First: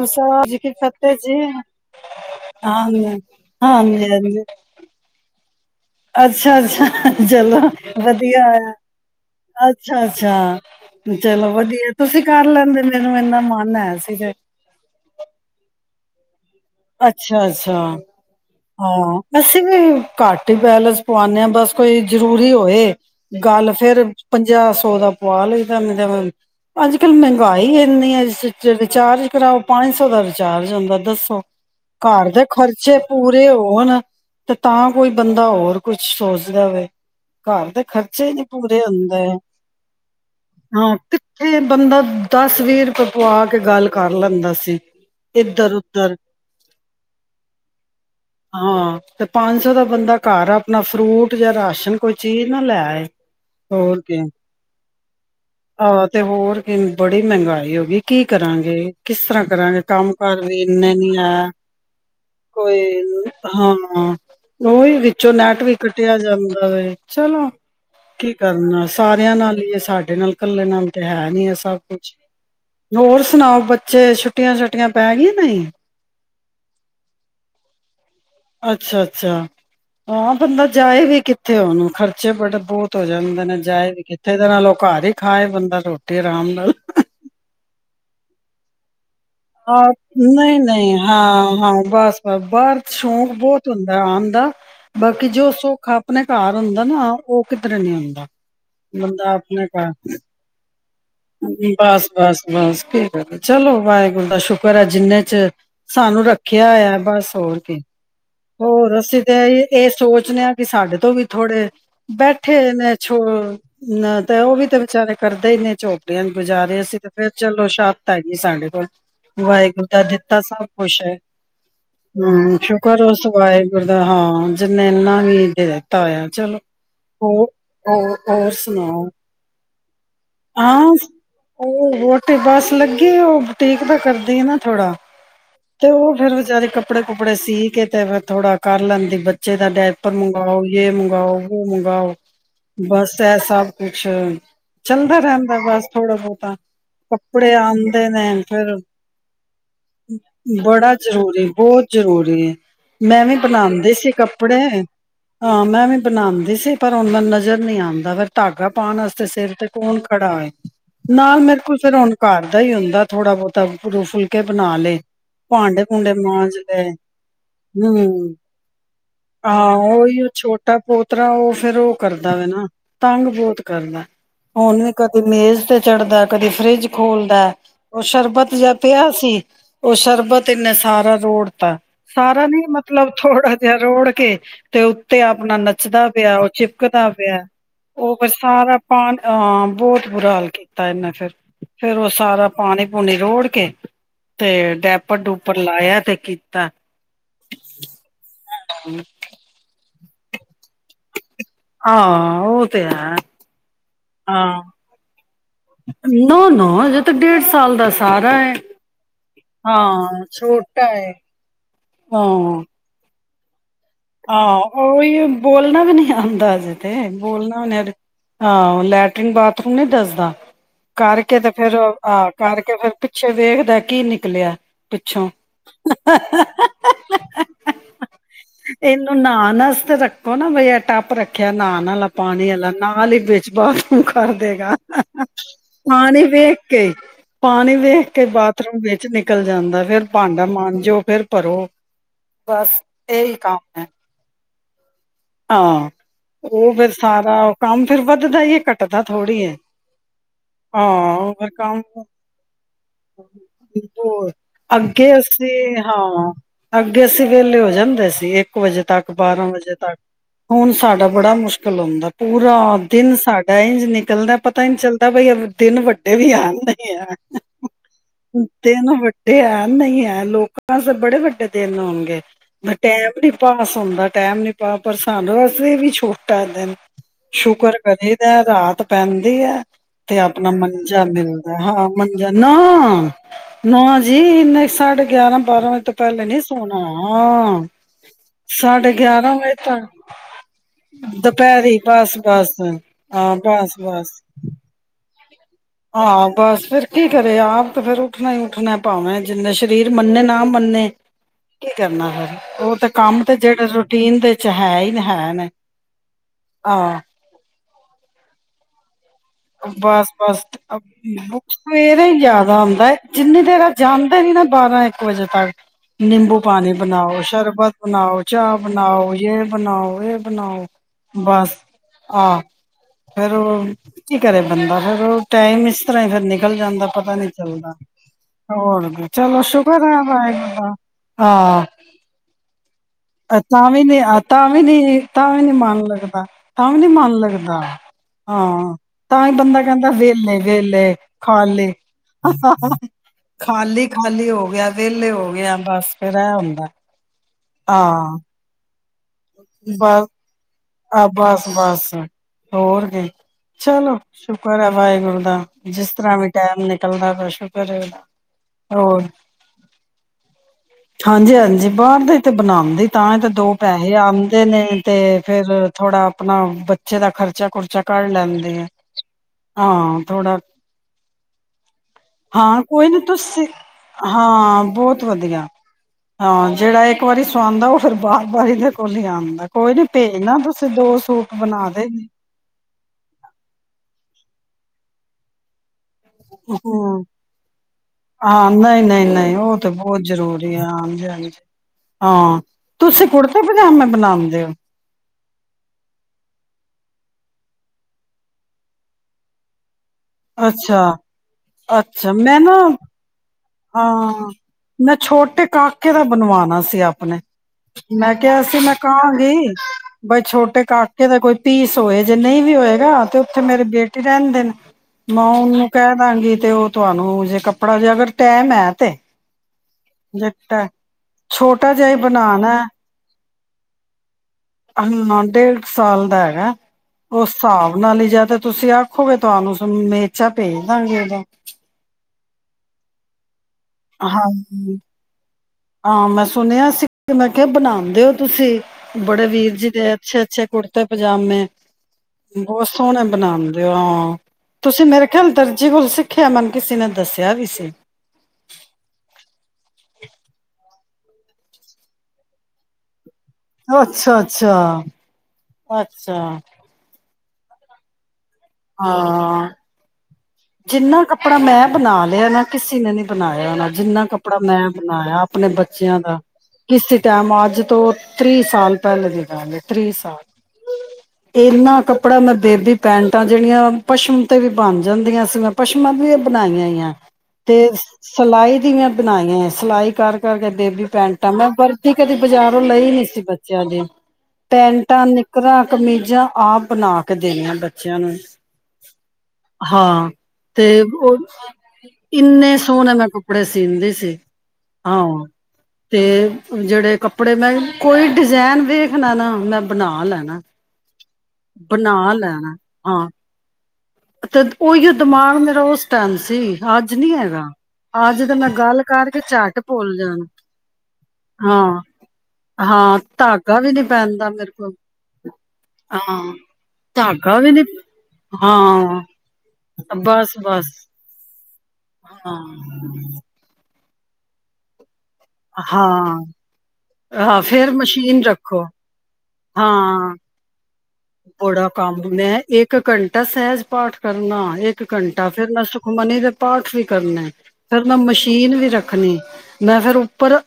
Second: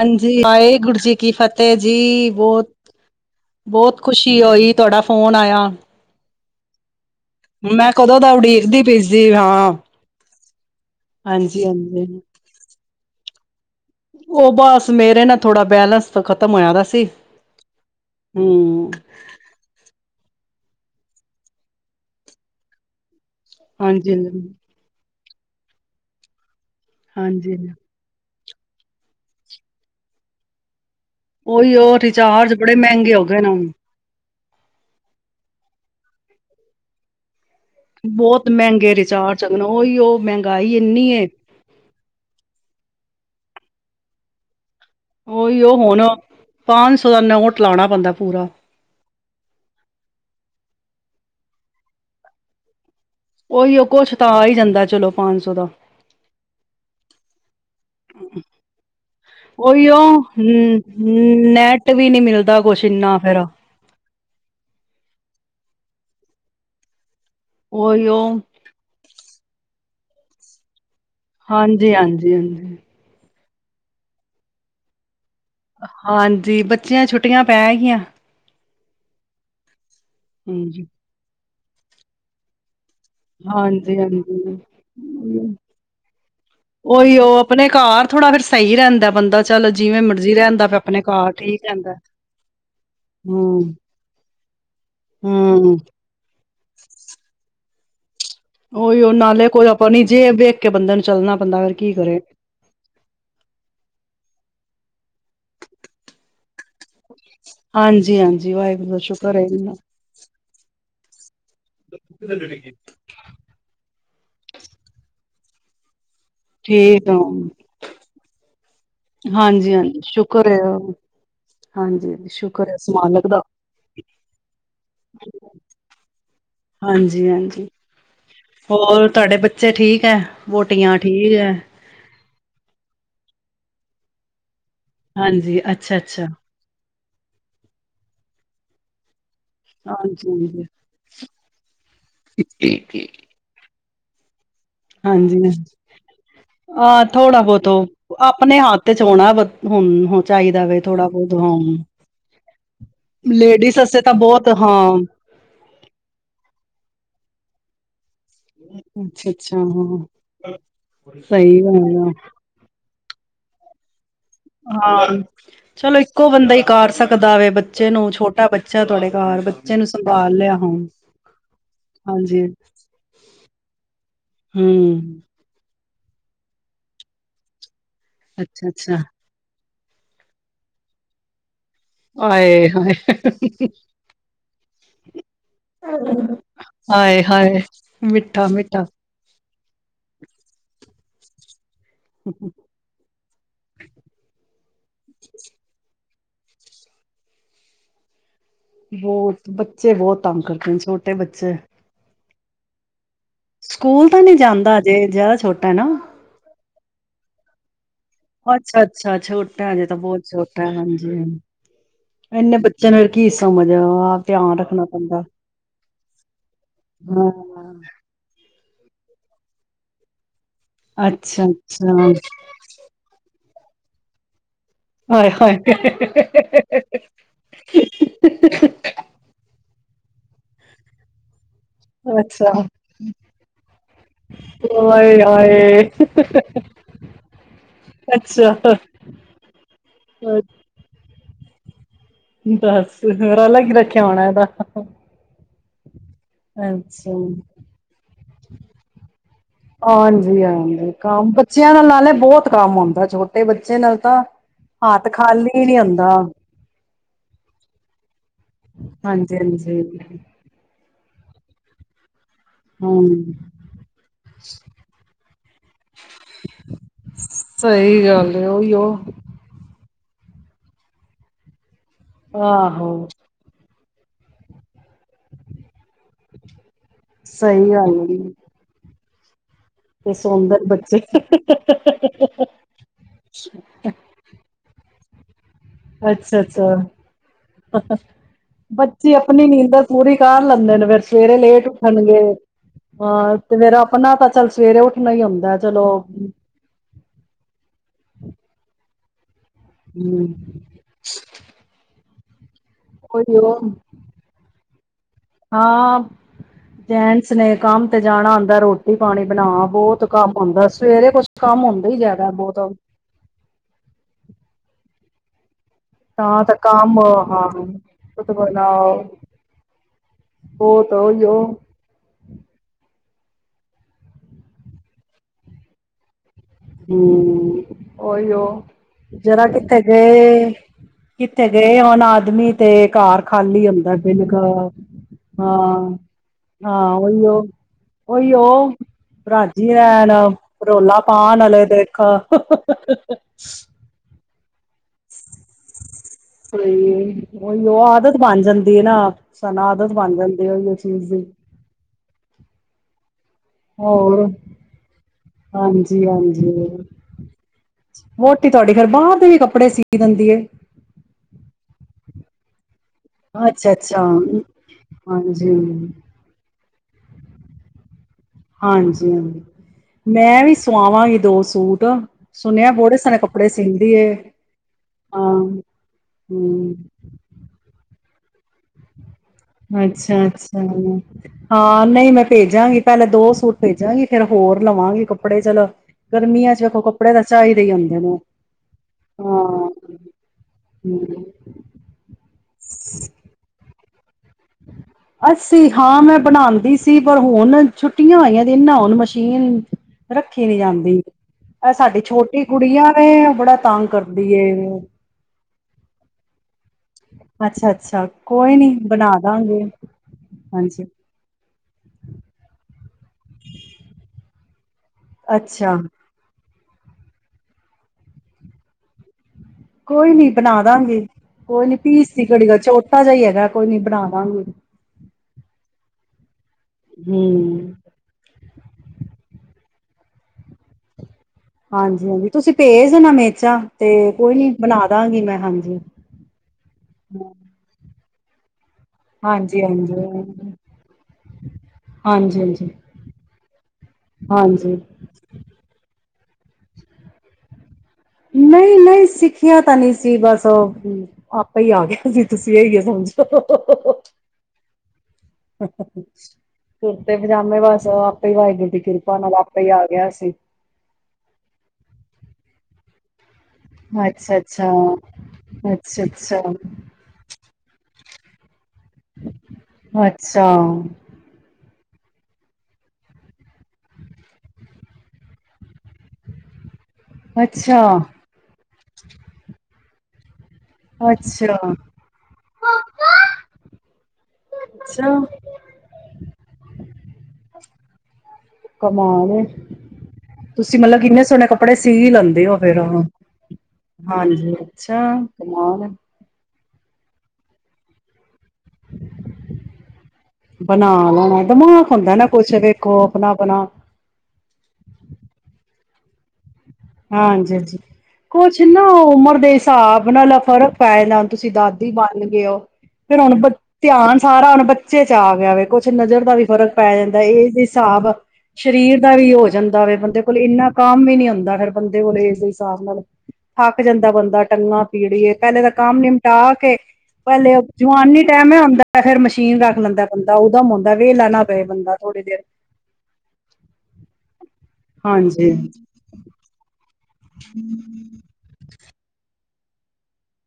ਹਾਂਜੀ ਸਾਹਿਬ ਜੀ ਕੀ ਵਾਹਿਗੁਰੂ ਜੀ ਫਤਿਹ ਕੀ ਫਤਿਹ ਜੀ ਬਹੁਤ ਹਾਂਜੀ ਬਹੁਤ ਹਾਂਜੀ ਖੁਸ਼ੀ ਹਾਂਜੀ ਹੋਈ ਤੁਹਾਡਾ ਫੋਨ ਆਇਆ ਅੱਛਾ ਅੱਛਾ ਚਲੋ ਮੈਂ ਕਦੋਂ ਦਾ ਵਧੀਆ ਉਡੀਕਦੀ ਪਈ ਸੀ ਆ ਹਾਂ ਅੱਛਾ ਅੱਛਾ ਚਲੋ ਹਾਂਜੀ ਵਧੀਆ ਹਾਂਜੀ ਤੁਸੀਂ ਕਰ ਲੈਂਦੇ ਮੇਨੂੰ ਇਨਾ ਉਹ ਬਸ ਮੇਰੇ ਨਾ ਥੋੜਾ ਬੈਲੈਂਸ ਸਖਤ ਅੱਛਾ ਅੱਛਾ ਹਮ ਹਾਂ ਅਸੀਂ ਵੀ ਘੱਟ ਬੈਲੈਂਸ ਪਵਾਉਂਦੇ ਹਾਂ ਬਸ ਕੋਈ ਜਰੂਰੀ ਹੋਏ ਗੱਲ ਫੇਰ ਹਾਂਜੀ ਪੰਜਾਹ ਸੌ ਦਾ ਕਾਲ [unintelligible] ਅੱਜ ਕੱਲ੍ਹ ਹਾਂਜੀ ਮਹਿੰਗਾਈ ਇੰਨੀ ਹੈ ਜਦੋ ਰਿਚਾਰਜ ਕਰਾਓ ਪੰਜ ਸੌ ਦਾ ਰਿਚਾਰਜ ਹੁੰਦਾ ਦੱਸੋ ਹੋਰ ਘਰ ਦੇ ਰਿਚਾਰਜ ਬੜੇ ਖਰਚੇ ਮਹਿੰਗੇ ਹੋ ਗਏ ਪੂਰੇ ਨੇ ਹੁਣ ਹੋਣ ਤੇ ਤਾਂ ਕੋਈ ਬੰਦਾ ਹੋਰ ਕੁਛ ਸੋਚਦਾ ਵੇ ਘਰ ਦੇ ਖਰਚੇ ਨੀ ਬਹੁਤ ਪੂਰੇ ਮਹਿੰਗੇ ਹੁੰਦੇ ਆ ਰਿਚਾਰਜ ਹੈਗੇ ਨੇ ਉਹੀ ਉਹ ਮਹਿੰਗਾਈ ਹਾਂ ਇੰਨੀ ਏ ਕਿਥੇ ਬੰਦਾ ਦਸ ਵੀਹ ਰੁਪਏ ਪੂਆ ਕੇ ਕੇ ਗੱਲ ਕਰ ਲੈਂਦਾ ਸੀ ਉਹੀ ਇੱਧਰ ਉਹ ਹੁਣ ਉੱਧਰ ਪੰਜ ਸੌ ਦਾ ਨੋਟ ਲਾਣਾ ਪੈਂਦਾ ਪੂਰਾ ਹਾਂ ਤੇ ਪੰਜ ਸੌ ਦਾ ਬੰਦਾ ਘਰ ਆ ਆਪਣਾ ਫਰੂਟ ਫਰੂਟ ਜਾਂ ਰਾਸ਼ਨ ਕੋਈ ਚੀਜ਼ ਨਾ ਲਿਆਏ ਉਹੀ ਉਹ ਹੋਰ ਕੁਛ ਕੀ ਤਾਂ ਆ ਹੀ ਜਾਂਦਾ ਚਲੋ ਪੰਜ ਸੌ ਦਾ ਆਹ ਤੇ ਹੋਰ ਕੀ ਬੜੀ ਮਹਿੰਗਾਈ ਹੋ ਗਈ ਕੀ ਕਰਾਂਗੇ ਕਿਸ ਤਰ੍ਹਾਂ ਕਰਾਂਗੇ ਉਹੀਓ ਕੰਮ ਕਾਰ ਵੀ ਇੰਨੇ ਨੀ ਹੈ ਨੈਟ ਵੀ ਨੀ ਮਿਲਦਾ ਕੋਈ ਕੁਛ ਇੰਨਾ ਫਿਰ ਹਾਂ ਉਹੀ ਵਿੱਚੋਂ ਨੈਟ ਵੀ ਕੱਟਿਆ ਜਾਂਦਾ ਹੈ ਚਲੋ ਉਹੀਓ ਕੀ ਕਰਨਾ ਸਾਰਿਆਂ ਨਾਲ ਹੀ ਸਾਡੇ ਸਾਡੇ ਨਾਲ ਕਲੇ ਨਾਲ ਤੇ ਹੈ ਨੀ ਹੈ ਸਭ ਹਾਂਜੀ ਕੁਛ ਹਾਂਜੀ ਹਾਂਜੀ ਹੋਰ ਸੁਣਾਓ ਬੱਚੇ ਛੁਟੀਆਂ ਛਟੀਆਂ ਪੈ ਗਈਆ ਹਾਂਜੀ ਬੱਚ ਬੱਚਿਆ ਛੁੱਟੀਆਂ ਪੈ ਗਈਆ ਅੱਛਾ ਅੱਛਾ, ਹਾਂ ਬੰਦਾ ਹਾਂਜੀ ਜਾਏ ਵੀ ਕਿ ਥੇ ਹੁਣ, ਖਰਚੇ ਬੜੇ ਬੋ ਤ ਹੋ ਜਾਂਦੇ ਨੇ, ਜਾਏ ਹਾਂਜੀ ਵੀ ਕਿਥੇ? ਇਦੇ ਨਾਲੋਂ ਘਰ ਹੀ ਖਾਏ ਹਾਂਜੀ ਬੰਦਾ ਰੋਟੀ ਆਰਾਮ ਨਾਲ। ਥੋੜ੍ਹਾ ਫਿਰ ਸਈ ਰਹਿੰਦਾ ਬੰਦਾ ਚਲੋ ਹਾਂ, ਜਿਵੇਂ ਮਰਜੀ ਨਹੀਂ ਰਹਿੰਦਾ ਫਿਰ ਨਹੀਂ, ਆਪਣੇ ਘਰ ਹਾਂ ਠੀਕ ਹਾਂ, ਰਹਿੰਦਾ ਬਸ ਬਸ, ਬਾਹਰ ਸ਼ੌਕ ਬਹੁਤ ਹਮ ਹੁੰਦਾ ਆਣ ਦਾ, ਬਾਕੀ ਜੋ ਹਮ ਸੁਖ ਆਪਣੇ ਘਰ ਹੁੰਦਾ ਨਾ, ਉਹ ਕਿਧ ਰੇ ਨੀ ਹੋਂਦਾ। ਉਹੀ ਉਹ ਬੰਦਾ ਨਾਲੇ ਆਪਣੇ ਕੋਈ ਆਪਾਂ ਘਰ, ਨੀ ਜੇ ਵੇਖ ਕੇ ਬੰਦੇ ਨੂੰ ਚੱਲਣਾ ਪੈਂਦਾ ਫਿਰ ਕੀ ਬਸ ਕਰੇ ਬਸ ਬਸ, ਕੀ ਕਰੇ? ਚਲੋ ਵਾਹਿਗੁਰੂ। ਪਰ ਜਿੰਨੇ ਚ ਸਾਨੂੰ ਰੱਖਿਆ ਹੋਇਆ, ਬਸ, ਹੋਰ ਕੀ? ਹਾਂਜੀ ਹਾਂਜੀ ਵਾਹਿਗੁਰੂ ਦਾ ਹੋਰ ਅਸੀਂ ਤੇ ਸ਼ੁਕਰ ਹੈ ਏਹੀ ਇੰਨਾ ਇਹ ਸੋਚਨੇ ਆਂ ਕਿ ਸਾਡੇ ਤੋਂ ਵੀ ਥੋੜੇ ਬੈਠੇ ਨੇ, ਛੋ ਨ ਤੇ ਉਹ ਵੀ ਤੇ ਵਿਚਾਰੇ ਕਰਦੇ ਈ ਨੇ ਝੋਪ ੜੀ ਆਂ ਚ ਗੁਜ਼ਾਰੇ, ਅਸੀਂ ਤੇ ਠੀਕ ਆ ਫੇਰ ਚਲੋ ਛੱਤ ਹੈਗੀ ਸਾਡੇ ਕੋਲ ਹਾਂਜੀ ਵਾਹਿਗੁਰੂ ਹਾਂਜੀ ਦਾ ਦਿੱਤਾ ਸ਼ੁਕਰ ਸਭ ਹੈ ਕੁਸ਼ ਐ। ਹਾਂਜੀ ਹੂੰ, ਹੈ ਅਸ ਸ਼ੁਕਰ ਆ ਉਸ ਮਾਲਕ ਦਾ ਵਾਹਿਗੁਰੂ ਦਾ, ਹਾਂ, ਜਿੰਨੇਨਾ ਵੀ ਦੇਤਾ ਹੋਏਆ, ਚਲੋ। ਹਾਂਜੀ ਹਾਂਜੀ ਹੋ-ਹੋ-ਹੋਰ ਸੁਣਾਓ। ਚੇ ਠੀਕ ਐ, ਵੋਟੀਆਂ ਠੀਕ ਐ? ਤੇ ਬਸ ਲੱਗੇ, ਉਹ ਬਟੀਕ ਦਾ ਕਰਦੀ ਆ ਨਾ ਥੋੜਾ ਹਾਂਜੀ ਤੇ ਅੱਛਾ ਉਹ ਅੱਛਾ ਫੇਰ ਬਚਾਰੇ ਕੱਪੜੇ ਕੁੱਪੜੇ ਸੀ ਕੇ ਤੇ ਫਿਰ ਥੋੜਾ ਕਰ ਲੈਂ [unintelligible] ਬੱਚੇ ਦਾ ਡੈਪਰ ਹਾਂਜੀ ਮੰਗਾਓ, ਹਾਂਜੀ ਯੇ ਮੰਗਾਓ, ਵੋ ਮੰਗਾਓ। ਬਸ ਐ ਸਭ ਅੱਛਾ। ਚੱਲਦਾ ਹਾਂਜੀ ਰਹਿੰਦਾ ਹਾਂਜੀ। ਬਸ ਥੋੜਾ ਬਹੁਤਾ। ਆਹ ਥੋੜਾ ਕੱਪੜੇ ਬਹੁਤ ਉਹ ਆਂਦੇ ਨੇ, ਆਪਣੇ ਫੇਰ, ਹੱਥ ਤੇ ਚ ਹੋਣਾ ਬ ਹੁਣ ਹੋ ਚਾਹੀਦਾ ਵ ਬੜਾ ਥੋੜਾ ਜ਼ਰੂਰੀ, ਹਾਂ ਬਹੁਤ ਜ਼ਰੂਰੀ। ਮੈਂ ਵੀ ਲੇਡੀਜ਼ ਬਣਾਦੀ ਅਸੇ ਸੀ ਤਾਂ ਬਹੁਤ ਕੱਪੜੇ, ਹਾਂ ਹਾਂ ਮੈਂ ਵੀ ਬਣਾਦੀ ਸੀ, ਪਰ ਹੁਣ ਮੇ ਨ ਜ਼ਰ ਨੀ ਆਂਦਾ ਫੇਰ ਧਾਗਾ ਪਾਣ ਆਸਤੇ ਅੱਛਾ ਸਿਰ ਅੱਛਾ ਢ ਕੋਨ ਹਾਂ ਖੜਾ ਹੋਏ? ਨਾਲ ਸਹੀ ਮੇਰੇ ਕੋਲ ਫਿਰ ਗੱਲ ਆ ਹੁਣ ਘਰ ਦਾ ਈ ਹੁੰਦਾ ਥੋੜ੍ਹਾ ਬਹੁਤਾ ਰੋ ਫ ਕੇ ਬਣਾ ਦੇ, ਹਾਂ ਭਾਂਡੇ ਚਲੋ ਭੂੰਡੇ ਇੱਕੋ ਮਾਂਜ ਬੰਦਾ ਹੀ ਲਏ। ਕਰ ਸਕਦਾ ਵ ਬੱਚੇ ਨੂੰ ਹੂੰ। ਛੋਟਾ ਬੱਚਾ ਤੁਹਾਡੇ ਘਰ ਬੱਚੇ ਨੂੰ ਆਹੋ, ਉਹੀ ਉਹ ਸੰਭਾਲ ਲਿਆ ਛੋਟਾ ਹੁਣ ਪੋਤਰਾ ਉਹ ਫੇਰ ਉਹ ਕਰਦਾ ਹਾਂਜੀ ਵੇ ਨਾ, ਤੰਗ ਬਹੁਤ ਕਰਦਾ। ਉਹਨੂੰ ਵੀ ਹਮ ਕਦੇ ਮੇਜ ਤੇ ਚੜਦੈ, ਕਦੇ ਫਰਿੱਜ ਖੋਲਦੈ ਉਹ ਸ਼ਰਬਤ ਅੱਛਾ ਜਿਆ ਅੱਛਾ ਪਿਆ ਸੀ, ਉਹ ਸ਼ਰਬਤ ਇੰਨੇ ਸਾਰਾ ਰੋੜਤਾ। ਸਾਰਾ ਨੀ, ਆਏ ਹਾਏ, ਮਤਲਬ ਥੋੜਾ ਜਿਹਾ ਰੋੜ ਕੇ ਤੇ ਉੱਤੇ ਆਪਣਾ ਨੱਚਦਾ ਪਿਆ, ਉਹ ਚਿਪਕਦਾ ਆਏ ਪਿਆ। ਹਾਏ, ਉਹ ਫਿਰ ਮਿੱਠਾ ਸਾਰਾ ਮਿੱਠਾ ਪਾਣ ਹਾਂ ਬਹੁਤ ਬੁਰਾ ਹਾਲ ਕੀਤਾ ਇਹਨੇ। ਚ ਫੇਰ ਉਹ ਸਾਰਾ ਪਾਣੀ ਪੂਣੀ ਰੋੜ ਕੇ ਤੇ ਡੈਪਰ ਡੁਪਰ ਲਾਇਆ ਤੇ ਕੀਤਾ। ਬਹੁਤ ਬੱਚੇ ਬਹੁਤ ਤੰਗ ਕਰਦੇ ਛੋਟੇ ਬੱਚੇ ਓ ਤੇ ਹੈ। ਸਕੂਲ ਤਾਂ ਨਹੀਂ ਹਾਂ ਜਾਂਦਾ ਹਜੇ ਜ਼ਿਆਦਾ ਛੋਟਾ ਨਾ। ਨਾ ਨਾ ਅਜੇ ਡੇਢ ਸਾਲ ਦਾ ਸਾਰਾ ਹੈ ਅੱਛਾ ਅੱਛਾ ਛੋਟਾ ਜੇ ਤਾਂ ਹਾਂ ਬਹੁਤ ਛੋਟਾ ਹਾਂਜੀ ਹੈ ਇੰਨੇ ਬੱਚਿਆਂ ਨੂੰ ਕੀ ਸਮਝ ਆ ਆਪ ਹਾਂ ਧਿਆਨ ਰੱਖਣਾ ਪੈਂਦਾ ਉਹੀ ਬੋਲਣਾ ਵੀ ਨੀ ਆਦਾ ਅਜੇ ਤੇ ਹਾਂ ਬੋਲਣਾ ਵੀ ਨਹੀਂ ਹਾਂ। ਲੈ ਟਰਿੰਗ ਬਾਥਰੂਮ ਨਹੀ ਦੱਸਦਾ। ਕਰਕੇ ਅੱਛਾ ਤੇ ਫੇਰ ਅੱਛਾ ਆਹ ਕਰਕੇ ਫੇਰ ਪਿੱਛੇ ਵੇਖ ਦਾ ਕੀ ਨਿਕਲਿਆ। ਪਿੱਛੋਂ ਆਏ ਹਾਏ ਨਾਹਨ ਵਾਸਤੇ ਰੱਖ ਕਹੋ ਨਾ ਬਈ ਇਹ ਟੱਪ ਰੱਖਿਆ ਨਾਹਣ ਆਲਾ ਪਾਣੀ ਅੱਛਾ ਵਾਲਾ ਨਾਲ ਹੀ ਵਿੱਚ ਬਾਥਰੂਮ ਕਰ ਦੇਗਾ। ਹਾਏ ਹਾਏ ਪਾਣੀ ਵੇਖ ਕੇ ਪਾਣੀ ਵੇਖ ਕੇ ਅੱਛਾ ਬਾਥਰੂਮ ਵਿੱਚ ਨਿਕਲ ਜਾਂਦਾ ਫੇਰ ਭਾਂਡਾ ਮਾਂਜਓ ਫੇਰ ਭਰੋ। ਬਸ ਦਸ ਇਹੀ ਫੇਰ ਅਲੱਗ ਹੀ ਰਖਿਆ ਉਣਾ ਇਹਦਾ। ਆ ਉਹ ਫੇਰ ਅੱਛਾ ਸਾਰਾ ਕੰਮ ਫਿਰ ਵੱਧਦਾ ਹੀ ਹੈ ਘੱਟਦਾ ਥੋੜ੍ਹੀ ਹੈ ਹਾਂਜੀ ਹਾਂ ਹਾਂਜੀ ਕੰਮ ਉਹ ਫਿਰ ਬੱਚਿਆਂ ਕੰਮ ਨਾਲ ਹੋਰ। ਨਾਲੇ ਬਹੁਤ ਕੰਮ ਆਉਂਦਾ ਛੋਟੇ ਬੱਚੇ ਨਾਲ ਤਾਂ ਹੱਥ ਅੱਗੇ ਅਸੀਂ ਖਾਲੀ ਨੀ ਹੁੰਦਾ ਹਾਂ ਏਸੀ ਵੇਲੇ ਹੋ ਜਾਣਦਾ ਸੀ। ਇੱਕ ਵਜੇ ਤੱਕ ਹਾਂਜੀ ਬਾਰਾਂ ਵਜੇ ਹਾਂਜੀ ਤੱਕ ਹੁਣ ਸਾਡਾ ਬੜਾ ਮੁਸ਼ਕਿਲ ਹੁੰਦਾ ਪੂਰਾ ਦਿਨ ਹਮ ਸਾਡਾ ਇੰਝ ਨਿਕਲਦਾ ਪਤਾ ਹੀ ਨਹੀਂ ਚੱਲਦਾ ਬਈ ਦਿਨ ਵੱਡੇ ਵੀ ਐਨੇ ਹੈ ਸਹੀ ਗੱਲ ਏ ਉਹੀਓ ਦਿਨ ਵੱਡੇ ਐ ਨਹੀਂ ਹੈ। ਲੋਕਾਂ ਵਾਸਤੇ ਬੜੇ ਵੱਡੇ ਦਿਨ ਐ। ਹੋਣਗੇ ਆਹੋ ਟੈਮ ਨੀ ਪਾਸ ਹੁੰਦਾ ਟਾਈਮ ਨਹੀਂ ਪਾਸ ਪਰ ਸਾਨੂੰ ਵਾਸਤੇ ਵੀ ਛੋਟਾ ਦਿਨ ਸਹੀ ਸ਼ੁਕਰ ਗੱਲ ਏ ਕਰੀਦਾ ਰਾਤ ਪੈਂਦੀ ਹੈ। ਤੇ ਆਪਣਾ ਸੁੰਦਰ ਬੱਚੇ ਮੰਜਾ ਮਿਲਦਾ ਹਾਂ ਮੰਜਾ ਨਾਂ ਨਾਂ ਜੀ ਇੰਨੇ ਸਾਡੇ ਗਿਆਰਾਂ ਬਾਰਾਂ ਵਜੇ ਤੋਂ ਪਹਿਲੇ ਅੱਛਾ ਨੀ ਅੱਛਾ ਸੋਣਾ ਸਾਡੇ ਗਿਆਰਾਂ ਵਜੇ ਦਰ ਤੱਕ ਪੂਰੀ ਕਰ ਲੈਂਦੇ ਨੇ ਫਿਰ ਸਵੇਰੇ ਲੇਟ ਦੁਪਹਿਰੀ ਬਸ ਉੱਠਣਗੇ ਬਸ ਹਾਂ, ਤੇ, ਬਸ ਫੇਰ ਬਸ ਆਪਣਾ ਤਾਂ ਚੱਲ ਸਵੇਰੇ ਉੱਠਣਾ ਹੀ ਆਉਂਦਾ। ਹਾਂ ਬਸ ਫੇਰ, ਕੀ ਕਰੇ ਆਪ ਤੇ ਫੇਰ ਉੱਠਣਾ ਹੀ ਉੱਠਣਾ। ਪਾਵਾਂ ਜਿੰਨਾ ਸਰੀਰ ਮੰਨੇ ਹਮ ਨਾ ਮੰਨੇ ਕੀ ਕਰਨਾ ਫਿਰ ਹੋਰ ਕੰਮ ਤੇ ਉਹੀ ਜਿਹੜੇ ਉਹ ਰੂਟੀਨ ਦੇ ਵਿੱਚ ਹੈ। ਹੈ ਨੇ ਹਾਂ ਆਹ ਜੈਨਸ ਨੇ ਕੰਮ ਤੇ ਜਾਣਾ ਹੁੰਂਦਾ ਰੋਟੀ ਪਾਣੀ ਬਣਾ ਬਹੁਤ ਬਸ ਕੰਮ -ਬਸ ਹੁੰਦਾ ਸਵੇਰੇ ਕੁਛ ਕੰਮ ਹੁੰਦਾ ਸਵੇਰੇ ਹੀ ਜ਼ਿਆਦਾ ਬਹੁਤ ਜਿਆਦਾ ਆਉਂਦਾ ਜਿੰਨੀ ਦੇਰ ਜਾਂਦੇ ਨੀ ਨਾ ਬਾਰਾਂ ਇੱਕ ਇੱਕ ਵਜੇ ਤੱਕ ਨਿੰਬੂ ਤਾਂ ਤਾਂ ਪਾਣੀ ਕੰਮ ਬਣਾਓ, ਹਾਂ ਸ਼ਰਬਤ ਬਣਾਓ, ਕੁਛ ਚਾਹ ਬਣਾਓ, ਯ ਬਣਾਓ ਇਹ ਬਣਾਓ ਬਹੁਤ ਉਹੀਓ ਬਸ ਆਹ। ਫਰ ਕੀ ਕਰੇ ਬੰਦਾ ਫਿਰ ਉਹ ਟਾਈਮ ਇਸ ਤਰ੍ਹਾਂ ਹੀ ਫਿਰ ਨ ਹਮ ਹੋਰ ਉਓਹੀ ਚਲੋ ਜਰਾ ਕਿੱਥੇ ਸ਼ੁਕਰ ਹੈ ਵਾਹਿਗੁਰੂ ਗਏ ਦਾ। ਕਿੱਥੇ ਹਾਂ ਗਏ ਹੁਣ ਆਦਮੀ ਤੇ ਘਰ ਖਾਲੀ ਤਾਂ ਵੀ ਹੁੰਦਾ ਨੀ ਬਿਲਕਲ ਤਾਂ ਵੀ ਨੀ ਤਾਂ ਵੀ ਨੀ ਹਾਂ ਮਨ ਲੱਗਦਾ। ਤਾਂ ਵੀ ਨੀ -ਹਾਂ ਮਨ ਉਹੀ-ਉਹ ਲੱਗਦਾ ਉਹੀ। ਹਾਂ। ਤਾਂ ਹੀ ਬੰਦਾ ਕਹਿੰਦਾ ਵੇਲੇ- ਵੇਲੇ ਖਾ ਲ ਦੇਖਾ ਖਾਲੀ ਖਾਲੀ ਹੋ ਵਿਹਲੇ ਹੋ ਗਿਆਏ ਬਸ। ਫੇਰ ਇਹ ਹੁੰਦਾ ਹ ਉਹੀ-ਉਹ ਆਦਤ ਹਾਂ। ਬਣ ਜਾਂਦੀ। ਦੀ ਨਾ ਸਾਨੂੰ ਆਦਤ ਬਣ ਜਾਂਦੀ ਹੋ ਆਹ ਬਸ- ਬਸ ਹੋਰ ਕਿ ਚਲੋ ਹੋਰ ਸ਼ੁਕਰ ਹੈ, ਵਾਹਿਗੁਰੂ ਦਾ। ਜਿਸ ਹਾਂਜੀ ਤਰ੍ਹਾਂ ਵੀ ਹਾਂਜੀ ਟੈਮ ਨਿਕਲਦਾ ਪ ਸ਼ੁਕਰ ਵੋਟੀ ਤੁਹਾਡੀ ਖੈਰ ਹੋਰ ਬਾਹਰ ਦੇ ਵੀ ਕੱਪੜੇ ਸੀ ਦਿੰਦੀ ਏ ਹਾਂਜੀ- ਹਾਂਜੀ। ਬਾਹਰ ਦੇ ਤੇ ਬਣਾਉਂਦੇ ਤਾਂ ਹੀ ਤਾਂ ਦੋ ਅੱਛਾ ਪੈਹੇ ਅੱਛਾ ਹਾਂਜੀ ਆਉਂਦੇ ਨੇ ਤੇ ਹਾਂਜੀ ਫਿਰ ਥੋੜਾ ਆਪਣਾ ਬੱਚੇ ਦਾ ਖਰਚਾ ਖੁਰਚਾ ਕੱਢ ਲੈਂਦੀ ਹੈ ਹਾਂਜੀ ਹਾਂਜੀ ਹਾਂ ਥੋੜਾ ਮੈਂ ਵੀ ਸਵਾਵਾਂਗੀ ਦੋ ਸੂਟ ਹਾਂ ਸੁਣਿਆ ਕੋਈ ਬੋੜੇ ਨੀ ਸਣੇ ਤੁਸੀਂ ਕੱਪੜੇ ਸੀਦੀ ਹਾਂ ਬਹੁਤ ਵਧੀਆ ਹਮ ਬਾਹ ਬਾਰੀ ਦੇ ਕੋਲੀ ਆ ਹ ਕਈ ਨ ਅੱਛਾ ਅੱਛਾ ਹਾਂ ਨਹੀਂ ਮੈਂ ਭੇਜਾਂਗੀ ਪਹਿਲਾਂ ਦੋ ਸੂਟ ਭੇਜਾਂਗੀ ਫੇਰ ਹੋਰ ਲਵਾਂਗੇ ਕੱਪੜੇ ਚਲ ਨੇ ਹਾਂ ਨਹੀਂ ਨਹੀਂ ਨਹੀਂ ਉਹ ਹਾਂ ਤੇ ਬਹੁਤ ਜ਼ਰੂਰੀ ਆ ਹਾਂਜੀ ਹਾਂਜੀ ਹਾਂ ਤੁਸੀਂ ਕੁੜਤੇ ਪਜਾਮੇ ਬਣਾਉਣ ਅਸੀਂ ਹਾਂ ਮੈਂ ਬਣਾਉਂਦੀ ਸੀ ਪਰ ਹੁਣ ਛੁੱਟੀਆਂ ਹੋਈਆਂ ਤੇ ਨਾ ਹੁਣ ਮਸ਼ੀਨ ਰੱਖੀ ਨੀ ਅੱਛਾ ਜਾਂਦੀ ਸਾਡੀ ਅੱਛਾ ਮੈਂ ਛੋਟੀ ਨਾ ਕੁੜੀਆਂ ਵ ਉਹ ਬੜਾ ਤੰਗ ਹਾਂ ਕਰਦੀ ਏ ਨਾ ਛੋਟ ਤੇ ਕਾਕੇ ਦਾ ਬਣਵਾਉਣਾ ਸੀ ਆਪਣੇ ਅੱਛਾ ਅੱਛਾ ਮੈਂ ਕਿਹਾ ਕੋਈ ਸੀ ਮੈਂ ਨੀ ਬਣਾ ਕਹਾਂਗੀ ਦਾਂਗੇ ਬਈ ਛੋਟੇ ਹਾਂਜੀ ਕਾਕੇ ਦਾ ਕੋਈ ਪੀਸ ਹੋਏ ਜੇ ਨਹੀਂ ਵੀ ਹੋਏਗਾ ਤੇ ਉੱਥੇ ਮੇਰੀ ਬੇਟੀ ਰਹਿੰਦੇ ਨੇ ਮੈਂ ਉਹਨੂੰ ਅੱਛਾ ਕਹਿ ਦਾਂਗੀ ਤੇ ਉਹ ਤੁਹਾਨੂੰ ਜੇ ਕੱਪੜਾ ਜੇ ਅਗਰ ਟੈਮ ਹੈ ਤੇ ਕੋਈ ਨੀ ਜੇ ਬਣਾ ਟੈ- ਦਾਂਗੇ ਕੋਈ ਛੋਟਾ ਨੀ ਜਿਹਾ ਹੀ ਪੀਸ ਦੀ ਕੜੀੱਲ ਬਣਾਉਣਾ ਚੋਟਾ ਜਿਹਾ ਹੀ ਹੈਗਾ ਕੋਈ ਨੀ ਬਣਾਵਾਂਗੇ ਹ ਢੇਢ ਸਾਲ ਦਾ ਹੈਗਾ ਉਸ ਹਮ ਹਿਸਾਬ ਨਾਲ ਹੀ ਜ ਤੇ ਤੁਸੀਂ ਆਖੋਗੇ ਤੁਹਾਨੂੰ ਮੇਚਾ ਭੇਜ ਦਾਂਗੇ ਉਦੋਂ ਹਾਂਜੀ ਹਾਂਜੀ ਤੁਸੀਂ ਭੇਜ ਨਾ ਮੇਚਾਂ ਤੇ ਕੋਈ ਨੀ ਹਾਂਜੀ ਬਣਾ ਦਵਾਂਗੀ ਮੈਂ ਹ ਹਾਂ ਮੈਂ ਸ ਸੁਣਿਆ ਸੀ ਮੈਂ ਕਿਹਾ ਬਣਾਉਣਦੇ ਹੋ ਤੁਸੀਂ ਬੜੇ ਵੀਰ ਹਾਂਜੀ ਜੀ ਦੇ ਹਾਂਜੀ ਅੱਛੇ ਅੱਛੇ ਕੁੜਤੇ ਪਜਾਮੇ ਹਾਂਜੀ ਬਹੁਤ ਹਾਂਜੀ ਸੋਹਣੇ ਬਣਾਉਣ ਹਾਂ ਹਾਂਜੀ ਤੁਸੀਂ ਮੇਰੇ ਖਿਆਲ ਦਰਜੀ ਕੋਲ ਸਿੱਖ ਆਖਿਆ ਮਨ ਕਿਸੇ ਨੇ ਦੱਸਿਆ ਵੀ ਸੀ ਨਹੀਂ ਨਹੀਂ ਸਿੱਖ ਕੀ ਤਾਂ ਨ ਸੀ ਬਸ ਉਹ ਆਪਾਂ ਹੀ ਆ ਤੁਸੀਂ ਇਹਹੀ ਆ ਸਮਝ ਅੱਛਾ ਅੱਛਾ ਅੱਛਾ ਤੇ ਪਜਾਮੇ ਬਸ ਆਪ ਵਾਹਿਗੁਰੂ ਦੀ ਕਿਰਪਾ ਨਾਲ ਹਾਂ। ਆਪੇ ਹੀ ਆ ਗਿਆ ਸੀ ਜਿੰਨਾ ਕੱਪੜਾ ਮੈਂ ਬਣਾ ਲਿਆ ਨਾ ਕਿਸੇ ੀ ਬਇਆ ਣਾ ਜਿੰਨਾ ਅੱਛਾ ਕੱਪੜਾ ਮੈਂ ਅੱਛਾ ਬਣਾਇਆ ਆਪਣੇ ਬੱਚਿਆਂ ਅੱਛਾ ਦਾ ਅੱਛਾ ਕਿਸੇ ਟਾਈਮ ਅੱਜ ਤੋਂ ਤੀਹ ਸਾਲ ਪਹਿਲ ਦੀ ਗੱਲ ਤੀ ਸਾਲ ਅੱਛਾ ਇਨਾ ਕ ਕੱਪੜਾ ਮੈਂ ਬੇਬੀ ਪੈਂਟਾਂ ਜਿਹੜੀਆਂ ਪਸ਼ਮ ਤੇ ਵੀ ਬਣ ਜਾਂਦੀਆਂ ਸੀ ਮੈਂ ਪਸ਼ਮਾਂ ਦੀਆਂ ਬਣਾਈਆਂ ਤੇ ਅੱਛਾ ਸਿਲਾਈ ਦੀ ਵੀ ਬਣਾਈਆਂ ਸਿਲਾਈ ਕਰ ਕਰ ਬੇਬੀ ਪੈਂਟਾਂ ਮੈਂ ਅੱਛਾ ਵਰਤੀ ਕਦੀ ਬਾਜ਼ਾਰੋਂ ਲਈ ਨੀ ਸੀ ਬੱਚਿਆਂ ਦੀ ਪੈਂਟਾਂ ਅੱਛਾ ਨਕਰਾਂ ਕਮੀਜ਼ਾਂ ਆਪ ਬਣਾ ਦੇਣੀਆਂ ਬੱਚਿਆਂ ਨੂੰ ਕਮਾਲ ਏ ਹਾਂ ਤੇ ਤੁਸੀਂ ਮਤਲਬ ਉਹ ਕਿੰਨੇ ਸੋਹਣੇ ਕੱਪੜੇ ਸੀ ਲੈਂਦੇ ਹੋ ਇੰਨੇ ਫਿਰ ਸੋਹਣੇ ਉਹ ਮੈਂ ਕੱਪੜੇ ਸੀਂਦੀ ਸੀ ਹਾਂਜੀ ਅੱਛਾ ਹਾਂ ਤੇ ਜਿਹੜੇ ਕੱਪੜੇ ਮੈਂ ਕੋਈ ਜੈਨ ਵੇਖਣਾ ਨਾ ਮੈਂ ਬਣਾ ਲੈਣਾ ਬਣਾ ਲੈਣਾ ਦਿਮਾਗ ਬਣਾ ਹੁੰਦਾ ਨਾ ਕੁਛ ਲੈਣਾ ਵੇਖੋ ਹਾਂ ਆਪਣਾ ਬਣਾ ਤੇ ਉਹੀ ਦਿਮਾਗ ਮੇਰਾ ਉਸ ਸਟਾਈਨ ਸੀ। ਅੱਜ ਨੀ ਹੈਗਾ ਹਾਂਜੀ -ਹਾਂਜੀ ਅੱਜ ਤੇ ਮੈਂ ਕੁਛ ਨਾ ਗੱਲ ਕਰਕੇ ਉਮਰ ਦੇ ਝੱਟ ਭੁੱਲ ਹਿਸਾਬ ਜਾਣਾ ਨਾਲ ਫ਼ਰਕ ਪੈ ਜਾਂਦਾ ਹੁਣ ਤੁਸੀਂ ਹਾਂ ਦਾਦੀ ਬਣ ਗਏ ਹੋ ਹਾਂ ਫਿਰ ਹੁਣ ਬ ਧਾਗਾ ਵੀ ਨੀ ਧਿਆਨ ਪੈਂਦਾ ਸਾਰਾ ਮੇਰੇ ਹੁਣ ਕੋਲ ਬੱਚੇ ਚ ਆ ਗਿਆ ਵਵੇ ਕੁਛ ਹਾਂ ਨਜ਼ਰ ਦਾ ਵੀ ਫ਼ਰਕ ਪੈ ਜਾਂਦਾ ਧਾਗਾ ਇਹ ਵੀ ਨੀ ਹਿਸਾਬ ਸਰੀਰ ਹਾਂ ਦਾ ਵੀ ਹੋ ਜਾਂਦਾ। ਬੰਦੇ ਬਸ ਕੋਲ ਇੰਨਾ ਬਸ ਕੰਮ ਵੀ ਨੀ ਹੁੰਦਾ ਫਿਰ ਦੇਲੇ ਹਾਂ ਇਸਦੇ ਹਿਸਾਬ ਨਾਲਾਂ ਪੱਕ ਜਾਂਦਾ ਬੰਦਾ ਟੰਗਾਂ ਪੀੜੀਏ ਪਹਿਲੇ ਤਾਂ ਕੰਮ ਹਾਂ ਨਿਮਟਾ ਕੇ ਹਾਂ ਪਹਿਲੇ ਫਿਰ ਜਵਾਨੀ ਟੈਮ ਆਂਦਾ ਫੇਰ ਮ ਚੀਨ ਰੱਖ ਲੈਂਦਾ ਬੰਦਾ ਉਹਦਾ ਬੜਾ ਕੰਮ ਹੁੰਦਾ ਮੈਂ ਇੱਕ ਘੰਟਾ ਸਹਿਜ ਪਾਠ ਕਰਨਾ ਇੱਕ ਇੱਕ ਘੰਟਾ ਫੇਰ ਹਾਂਜੀ ਮੈਂ ਸੁਖਮਨੀ ਦੇ ਪਾਠ ਕਰਨਾ ਫੇਰ ਮੈਂ ਮਸ਼ੀਨ ਵੀ ਰੱਖਣੀ। ਮੈਂ ਫਿਰ ਉੱਪਰ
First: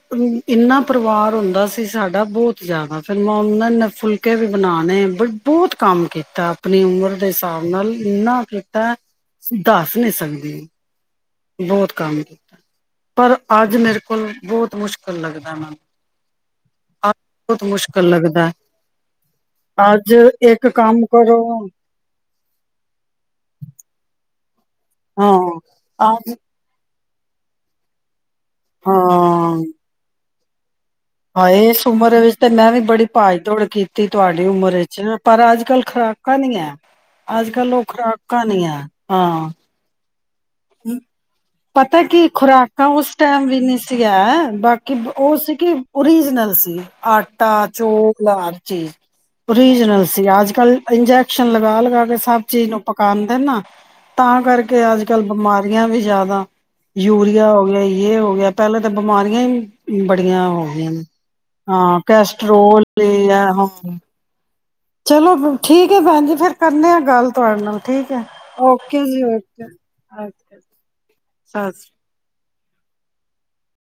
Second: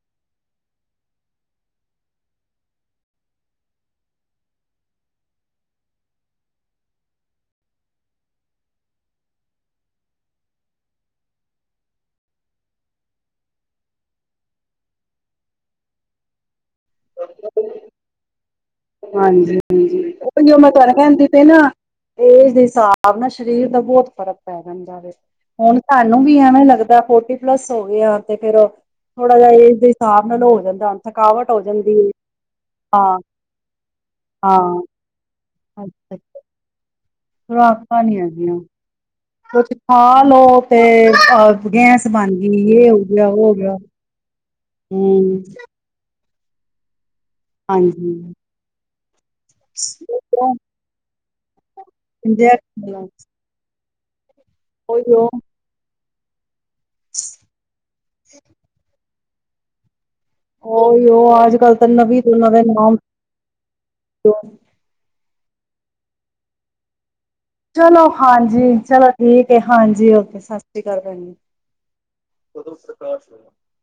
ਇੰਨਾ ਪਰਿਵਾਰ ਹੁੰਦਾ ਸੀ ਸਾਡਾ ਬਹੁਤ ਜ਼ਿਆਦਾ ਫਿਰ ਮੈਂ ਉਹਨਾਂ ਨੇ ਫੁਲਕੇ ਵੀ ਬਣਾਣੇ ਬ ਬਹੁਤ ਕੰਮ ਕੀਤਾ ਆਪਣੀ ਉਮਰ ਦੇ ਹਿਸਾਬ ਨਾਲ ਇੰਨਾ ਕੀਤਾਂ ਦੱਸ ਨਹੀਂ ਸਕਦੇ। ਬਹੁਤ ਕੰਮ ਕੀਤਾ ਪਰ ਅੱਜ ਮੇਰੇ ਕੋਲ ਬਹੁਤ ਮੁਸ਼ਕਿਲ ਲੱਗਦਾ ਉਹਨਾਂ ਨੂੰ ਬਹੁਤ ਮੁਸ਼ਕਿਲ ਲੱਗਦਾ। ਹਾਂਜੀ ਹਾਂਜੀ ਉਹ ਮੈਂ ਤ ਕਿੰਦੀ ਕਰੋ ਪ ਨਾ ਏਜ ਦੇ ਹਿਸਾਬ ਨਾ ਸਰੀਰ ਦਾ ਬਹੁਤ ਫ਼ਰਕ ਪੈ ਜਾਂਦਾ ਵ ਹਾਂ ਹੁਣ ਸਹਾਨੂੰ ਅੱਜ ਵੀ ਐਵੇਂ ਲੱਗਦਾ ਫੋਰਟੀ ਪਲੱਸ ਹੋ ਗ ਆ ਤੇ ਫੇਰ ਥੋੜਾ ਜ ਏਜ ਦੇ ਹਿਸਾਬ ਉਹ ਨਾਲ ਹੋ ਜਾਂਦਾ। ਹਾਂ ਥਕਾਵਟ ਹੋ ਇਸ ਜਾਂਦੀ ਹੈ ਉਮਰ ਵਿੱਚ ਤੇ ਮੈਂ ਵੀ ਬੜੀ ਹਾਂ ਭਾਜ ਦੌੜ ਕੀਤੀ। ਤੀ ਤੁਹਾਡੀ ਉਮਰ ਹਾਂ ਵਿੱਚ ਪਰ ਅੱਜ ਕੱਲ੍ਹ ਅੱਛਾ ਖੁਰਾਕਾਂ ਨਹੀਂ ਹੈ। ਅੱਜ ਕੱਲ ਉਹ ਨੀ ਖੁਰਾਕਾਂ ਹੈਗੀਆਂ ਨਹੀਂ ਆ। ਕੁਛ ਖਾ ਤੇ ਅਹ ਪਤਾ ਕੀ ਖੁਰਾਕਾਂ ਉਸ ਟਾਈਮ ਵੀ ਗਿਆ ਨਹੀਂ ਸੀਗਾ ਬਾਕੀ ਉਹ ਹੂੰ ਸੀ ਕਿ ਸੀਜ਼ਨਲ ਸੀ ਆਟ ਤਾ ਚੋ ਹਾਂਜੀ ਲਾਲਚੀ। ਓਰੀਜਨਲ ਸੀ ਅੱਜ ਕੱਲ ਇੰਜੈਕਸ਼ਨ ਲਗਾ- ਲਗਾ ਕੇ ਸਭ ਚੀਜ਼ ਨੂੰ ਇੰਜੈਕਸ਼ਨ, ਪਕਾਦੇ ਨਾ। ਤਾਂ ਕਰਕੇ ਅੱਜ ਕੱਲ ਉਹੀਓ ਬਿਮਾਰੀਆਂ ਵੀ ਜ਼ਿਆਦਾ ਯੂਰੀਆ ਹੋ ਗਿਆ ਹੋ ਗਿਆ ਪਹਿਲਾਂ ਤਾਂ ਬਿਮਾਰੀਆਂ ਹੀ ਬੜੀਆਂ ਹੋ ਗਈਆਂ ਨੇ ਉਹੀਓ ਅੱਜ ਕੱਲ ਤਾਂ ਹਾਂ ਨਵੀਂ ਤੋਂ ਨਵੇਂ ਕੈਸਟਰੋਲ ਨਾਮ ਆ ਹ ਚਲੋ ਠੀਕ ਹੈ ਭੈਣ ਜੀ ਫੇਰ ਕਰਨੇ ਆ ਗੱਲ ਤੁਹਾਡੇ ਨਾਲ ਚਲੋ ਠੀਕ ਹੈ ਹਾਂਜੀ ਓਕੇ ਚਲੋ ਜੀ ਠੀਕ ਹੈ ਹਾਂਜੀ ਓ ਸਤਿ ਸ਼੍ਰੀ ਅਕਾਲ ਭੈ ਸਸ ਉਦੋਂ ਸਰਕਾਰਸ਼ ਹੋ